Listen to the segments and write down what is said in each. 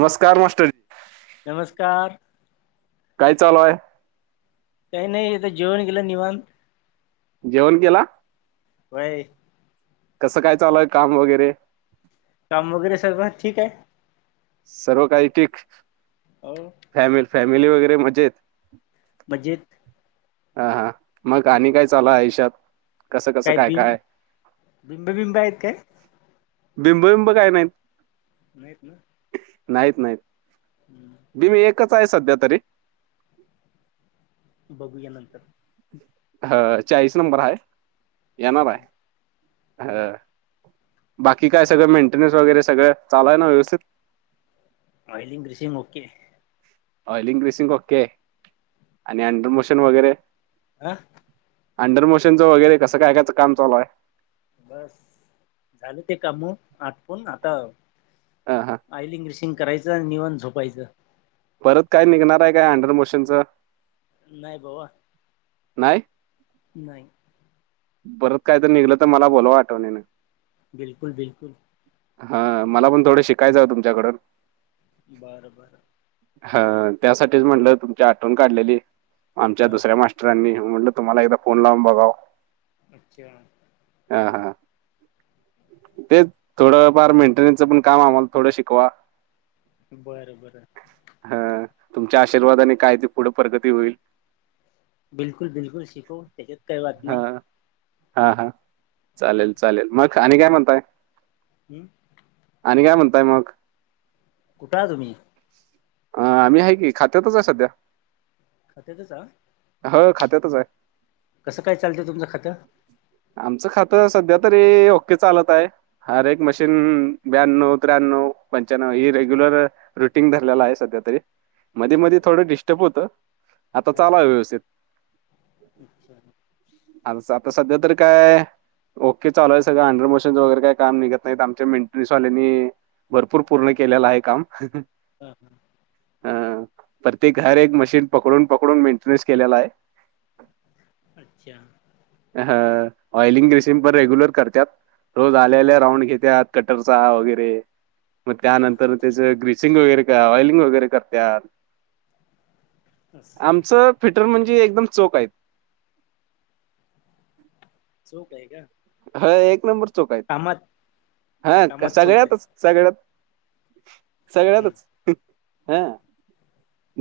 नमस्कार मास्टर. नमस्कार. काय चालूय? काही नाही, ईथ जेवण केलं निवांत. जेवण केला? व्हय. कसं काय चालुय काम वगैरे? काम वगैरे सगळं ठीक आहे. सर्व काही ठीक, हो फॅमि फॅमिली वगैरे मजेत. मजेत. अ हा, मग आणि काय चालू आय आयुष्यात? काय बिम, बिंब बिंब आहेत काय? बिंबिं बिंब काय नाहीत. नाहीत ना. नाहीत नाहीत. हम्म, बिंब एकच आहे सध्या तरी. बघूया नंतर. हा, चाळीस नंबर आहे,, येणार आहे, हाऽ बाकी काय सगळ मेंटेन्स वगैरे सगळं, चालु आय ना व्यवस्थित. Oiling, greasing okay oil increasing okay आणि अंडर मोशन वगैरे. आ, अंडरमोशनंच वगैरे कस काय काम चालू आहे? बस, झालं ते कामं, आठपुण आताऽ ह हा, आयलिंग, ग्रिसींग करायंच आणि निवांत झोपायचं. परत काय निघणार आहे काय अंडर मोशनचं? नाही बावा. नाही. नाही. बरत काय तर निघलं तर मला बोलवा आठवणीनं. बिलकुल बिलकुल. हा, मला पण थोडं शिकायचंय ओ तुमच्याकडून. बरं बरं. हा त्यासाठीच म्हणलं तुमच्या आठवण काढलेली आमच्या हा दुसऱ्या मा म्रांनी म्हटलं तुम्हाला एकदा फोन लावून बघा अच्छा हा हा तेच थोडं फार मेंटेन्सचं पण काम आम्हाला थोडं शिकवा. बरं बरं हा तुमच्या आशीर्वादाने काय ते पुढं प्रगती होईल बिलकुल बिलकु सिखो त्याच्यात काही वात हा नाही हा हा, चालेल हम्म. चालेल मग आणि काय म्हणताय? हम्म आणि काय म्हणताय मग? कुठं हाय तुम्ही? अ आम्ही आहे की खात्यातच आहे सध्या. खात्यातच आहा हो खात्यातच आहे. कसं काय चालतं तुमचं खातं? आमचं खातं सध्या तरी ओके चालत आहे. हर एक मशीन ब्याण्णव, त्र्याण्णव, पंच्याण्णव ही रेग्युलर रुटीन धरलेला आहे सध्या तरी. मधी मधी थोडं डिस्टर्ब होतं, आता चालू हाये व्यवस्थित. बिचारी आताचं आता सध्या तरी काय ओके चालू आहे सगळं, अंडर मोशन्स वगैरे काम निघत नाहीत आमच्या मेंटनन्सवाल्यानी भरपूर पूर्ण केलेलं आहे काम. हं हं. हं प्रत्येक घर एक मशीन पकडून पकडून मेंटेन्स केलेला आहे. अच्छा हं ऑइलिंग, ग्रीसिंग पण रेग्युलर करत्यात. रोज आल्या हा आल्या राऊंड घेतात. कटरचा वगैरे मग हा त्यानंतर त्याचं ग्रीसिंग वगैरे काय ऑइलिंग वगैरे करत्या. असं आमचं फिटर म्हणजे एकदम चोख आहेत. चोख आहे का? हं एक नंबर चोख आहेत, कामात हां कामात चोख सगळ्यातच. सगळ्यात आहे ह सगळ्यातच हं हां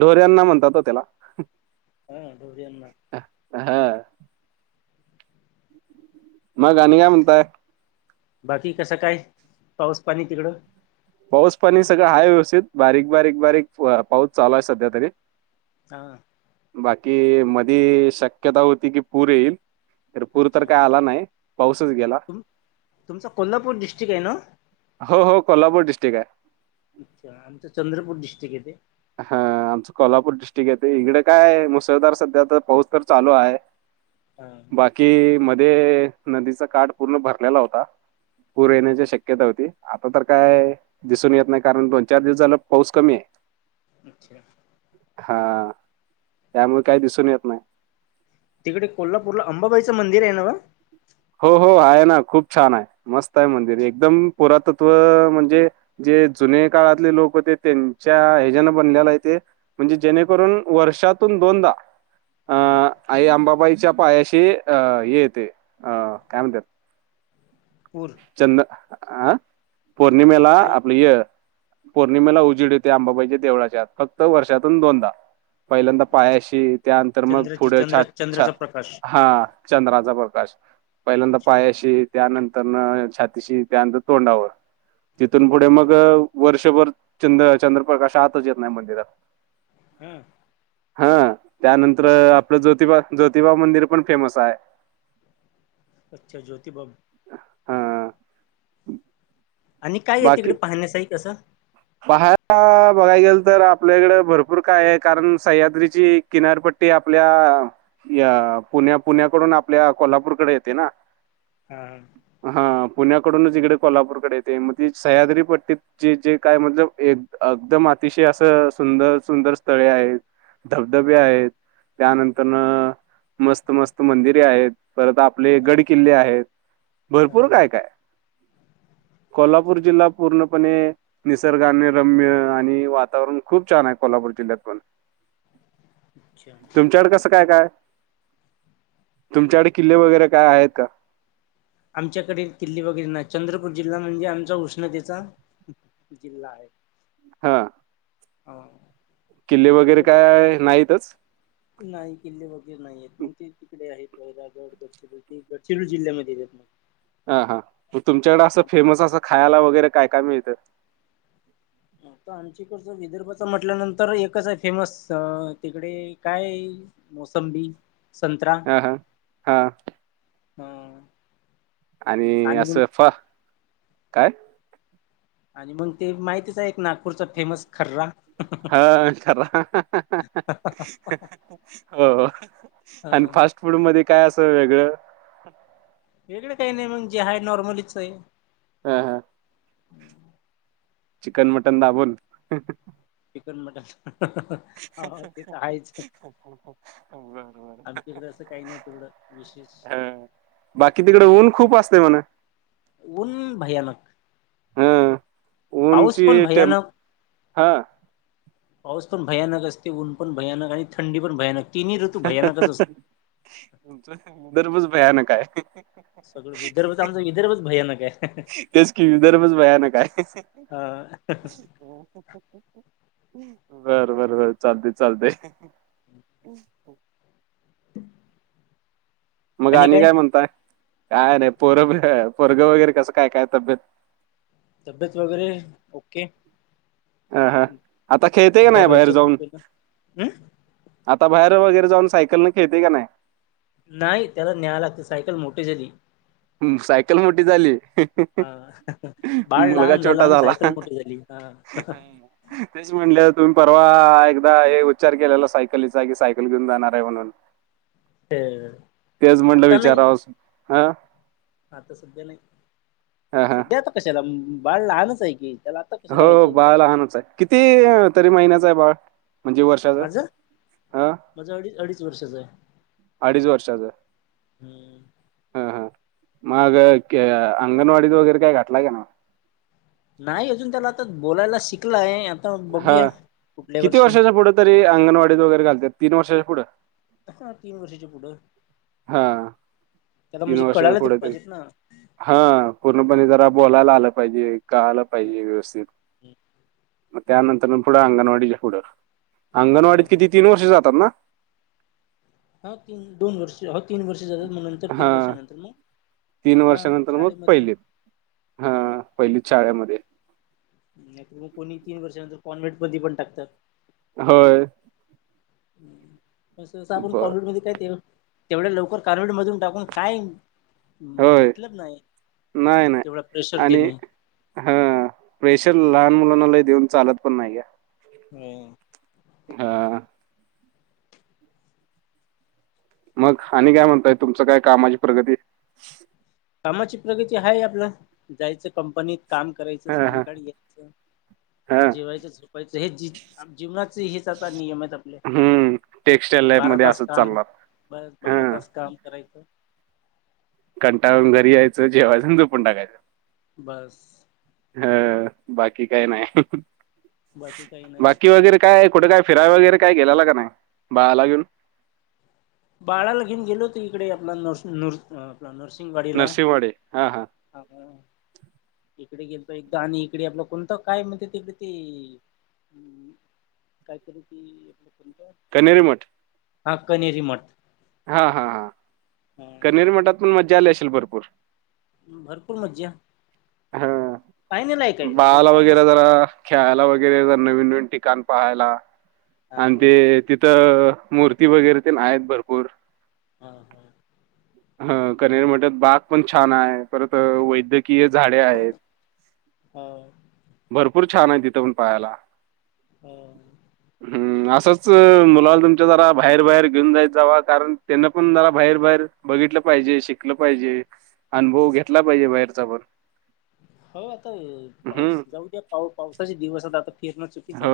ढोऱ्यांना म्हणतात वो त्याला हां ढोऱ्यांना. हा हं मग आणि काय म्हणताय? बाकी कसा काय पाऊस पाणी तिकडं? पाऊस पाणी सगळं हाय व्यवस्थित, बारीक बारीक बारीक पाऊस चालू आहे सध्या तरी. हां बाकी मधी शक्यता होती की पूर येईल तर पूर तर अच्छा काय आला नाही, पाऊसच गेला. तुम तुमचा कोल्हापूर डिस्ट्रिक आहे ना? हो हो कोल्हापूर डिस्ट्रिक्ट आहे. अच्छा आमचं चंद्रपूर डिट्रिक्ट येते. हा आमचं कोल्हापूर डिट्रिक्ट येते. इकडे काय मुसळधार सध्या तर पाऊस तर चालू आहे. [inaudible] हा ह कि मध्ये नदीचा काठ पूर्ण भरलेला होता, पूर हा येण्याच्या शक्य शक्यता होती आता तर काय दिसून येत नाही, कारण दोन चार दिवस झालं पाऊस कमी आहे. अच्छा. हां, त्यामुळे काही दिसून येत नाही. तिकडे कोल्हापूरला अंबाबाईचं मंदिर आहे नव्ह? हो हो आहे ना, खूप छान आहे. मस्त आहे मंदिर. एकदम पुरातत्व म्हणजे जे जुने काळातले लोक होते, त्यांच्या ह्याच्यान बनलेला आहे तेे. म्हणजे जेणेकरून वर्षातून दोनदा अ हा आई अंबाबाईच्या पायाशी अं हे येते, अं काय म्हणत्यात पूर चंद अं पौर्णिमेला काय आपली ह्य पौर्णिमेला उजीड येतोय अंबाबाईच्या देवळाच्यात, फक्त वर्षातून दोनदा. पहिल्यांदा अच्छा पायाशी त्यानंतर मग चंद्राची पुढं छ चंद्र छ चंद्राचा प्रकाश हा चंद्राचा प्रकाश पहिल्यांदा अच्छा पायाशी त्यानंतर छातीशी त्यानंतर तोंडावर तिथून पुढे अच्छा मग वर्षभर चंद्र चंद्रप्रकाश आतच येत नाही मंदिरात. हम्म हा त्यानंतर आपलं ज्योतिबा ज्योतिबा मंदिर पण फेमस आहे अच्छा ज्योतिबा हा आणि काय आहे तिकडे पाहण्यासाठीई कसं? पहा बघाय गेल तर आपल्याकडे भरपूर काय आहे कारण सह्याद्रीची किनारपट्टी आपल्या या पुण्या पुण्याकडून आपल्या कोल्हापूरकडे येते ना हा हा पुण्याकडूनच इकडे कोल्हापूरकडे येते मग ते सह्याद्री पट्टीत जे जे काय म्हणल एक एकदम अतिशय असं सुंदर सुंदर स्थळे आहे धबधबे आहेत त्यानंतर मस्त मस्त मंदिरे आहेत परत आप आपले हां, गड किल्ले आहेत हां. भरपूर काय काय कोल्हापूर अच्छा जिल्हा पूर्णपणे निसर्गाने रम्य आणि वातावरण खूप छान आहे कोल्हापूर जिल्ह्यात पण अच्छा तुमच्याकडे कसं काय काय तुमच्याकडे किल्ले वगैरे काय आहेत का? आमच्याकडे किल्ली बघितर नाही चंद्रपूर जिल्हा म्हणजे आमचा उष्णतेचा जिल्हा आहे हा ह किल्ले वगैरे काय नाहीतच? नाही किल्ले वगैरे नाही आहेत मग ते तिकडे आहेत वैरागडड गड चिरोू जिल्ह्यामध्ये येत मग. हा हा मग तुमच्याकडें असं फेमस असं खायला वगैरे काय काय मिळतं? तर आमच्याकडच विदर्भाचा म्हटल्यानंतर एकच आहे फेमस तिकडे काय मोसंबी संंतरा हा हा हा अं आणि असं फ, काय? आणि मग ते माहितीच आहे एक नागपूरचा फेमस खर्रा हा, ख हो आणि फास्ट फूड मध्ये काय असं वेगळं वेगळे काही नाही मग हाय नॉर्मलीच आहे हां हां चिकन मटन दाबून चिकन मटन हो हो ते तर आहेच बरबर आमच्याकडे असं काही नाही तेवढं विशेष ह बाकी तिकडे ऊन खूप असते म्हण उन भयानक हा पाऊस पण ऊनची टेम्प भयानक हा पाऊस पण भयानक असते ऊन पण भयानक आणि थंडी पण भयानक तिन्ही ऋतू भयानकच असतो तुमचा विदर्भच भयानकय सगळं विदर्भच आहे. आमचा विदर्भच भयानक आहे तेच की विदर्भच भयानक हाय. हा. [inaudible] बरं बरं बर चालते चालते. [inaudible] मग आणि काय म्हणताय काय नाही पोरब पोरगं वगैरे कसं काय काय तब्येत? तब्येत वगैरे ओके. अह हा आता खेळते का नाही बाहेर अंबाबाईच्या जाऊन? कृपेनं हम् आता बाहेर वगैरे जाऊन सायकल न खेळते का नाही? नाही त्याला न्याय लागते सायकल मोठी झाली. नाही सायकल मोठी झाली हा बाळ मुलगा लहान झालं छोटा आणि झाला सायकल मोठी झाली. हा. तेच म्हणलं तुम्ही परवा एकदा हे उच्चार केलेला एकदा सायकलीचा की सायकल घेऊन जाणार आहे म्हणून. हा तेच म्हणलं आता नाही विचाराव हं. आता सध्या नाही ह सध्या आता कशाला बाळ लहानच आहे की त्याला कशाला हो पाहिजे बाळ लहानच आहे किती तरी महिन्याच आहे बाळ म्हणजे वर्षाच? माझं हां. माझं अडीच अडीच वर्षाच आहे. अडीच वर्षाच. हम्म हा हा मग के अंगणवाडीत वगैरे काय घातलाय का नाही? नाही अजून त्याला आता बोलायला शिकला आहे आता बघूया हां. पुढल्या किती वर्षी. वर्षाच्या पुढं तरी अंगवाडीत वगैरे घालत्यात तीन वर्षाच्या पुढं. हा तीन वर्षाच्या पुढं हां, त्याला म्हणजे कळायला तर पाहिजेत ना? हा पूर्णपणे जरा बोलायला आलं पाहिजे कळालं ह पाहिजे व्यवस्थित. म त्यानंतर न पुढं अंगणवाडीच्या पुढं अंगणवाडीत ह किती तीन वर्ष जातात ना? हा तीन दोन वर्ष ह तीन वर्ष जातात म्हण तर तीन हां, वर्षानंतर मग आपला शाळेमध्ये. हम्म, हा पहिलीत शाळेमध्ये. नाही तर मग कोणी तीन वर्षांनंत कॉन्व्हेंटमध्ये पण टाकतात. होय. तसं तसं आपण बरं. कॉन्व्हेंटमध्ये काय ते तेवढ्या लवकर कॉन्व्हेंट मधून टाकून काय हम्म होय. मतलब नाही तेवढा प्रेशर देणे. हा प्रेशर लहान मुलाना लई देऊन चालत पण नाही घ्या. हम्म. हा. मग आणि काय म्हणताय तुमचं काय कामाची प्रगती. कामाची प्रगती हाय आपलं जायचं कंपनीत काम करायचं हां, हां. सायंकाळी यायचं. हां. जेवायचं झोपायचं हे ज जीवनाचे हेच आता नियम आहेत आ ले हं. टेक्सटाईल बारा लॅबमध्ये तास असंच काम चालणार. ब बारा हां. तास काम करायचं. कंटाळून घरी यायचं जेवायचं अन् जोपून टाकायचं. बस. ह बाकी काय नाही बाकी काही नाही. बाकी वगैरे काय कुठं काय फिराय वगैरे काय गेलेला का नाही बाळाला घेऊन? बाळाला घेऊन गेलो होत इकडे आपला नस न आपला नर्सिंगवाडीला. नरसिंहवाडी. हां, हां. [inaudible] इकडे गेलो एकदा आणि इकडे आपलं कोणतं काय म्हणते तिकडे ते काहीतरी ती आपलं कोणतं? कनेरी मठ. हा कनेरी मठ. हा हा हा, हा कनेरी मठात पण मज्जा आली असेल भरपूर? भरपूर मज्जा हां. पहायला नाही काय बाळाला देखावां वगैरे मस्त आहे. जरा खेळायला वगैरे ज नवीन नवीन ठिकाण पाहायला हा अन् हा ते तिथं मूर्ती वगैरे ते आहेत भरपूर. हा हा! ह कनेरी मठात बाग पण छान आहे परत वैद्य कीय झाडे आहेत, हो भरपूर छान आहेत तिथे पण पाहायला. हो! हम्म असंच मुलाला तुमच्या जरा बाहेर बाहेर घेऊन जाय जात जावा कारण त्यांना पण जरा बाहेर बाहेर बघितलं पाहिजे शिकलं पाहिजे अनुभव घेतला पाहिजे बाहेरचा पण. हो आता हम्म पाऊस जाऊ द्या पा पावसाचे दिवस आता आता फिरणं चुकीच आहे.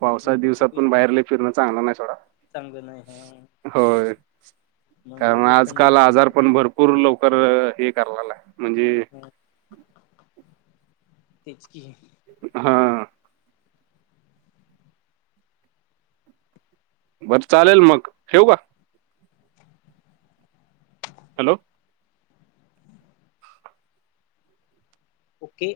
पावसाचा नंतर दिवसात पण बघूया बाहेर लय फिरणं चांगलं नाही सोडा. चांगलं नाही हा होय! मग कारण बघूया आजकाल थंडीच्या दिवसात आजारपण भरपूर लवकर हे करलेला म्हणजे तेच कि. हा! बरं चालेल मग ठेऊ का? [inaudible] हॅलो! ओके!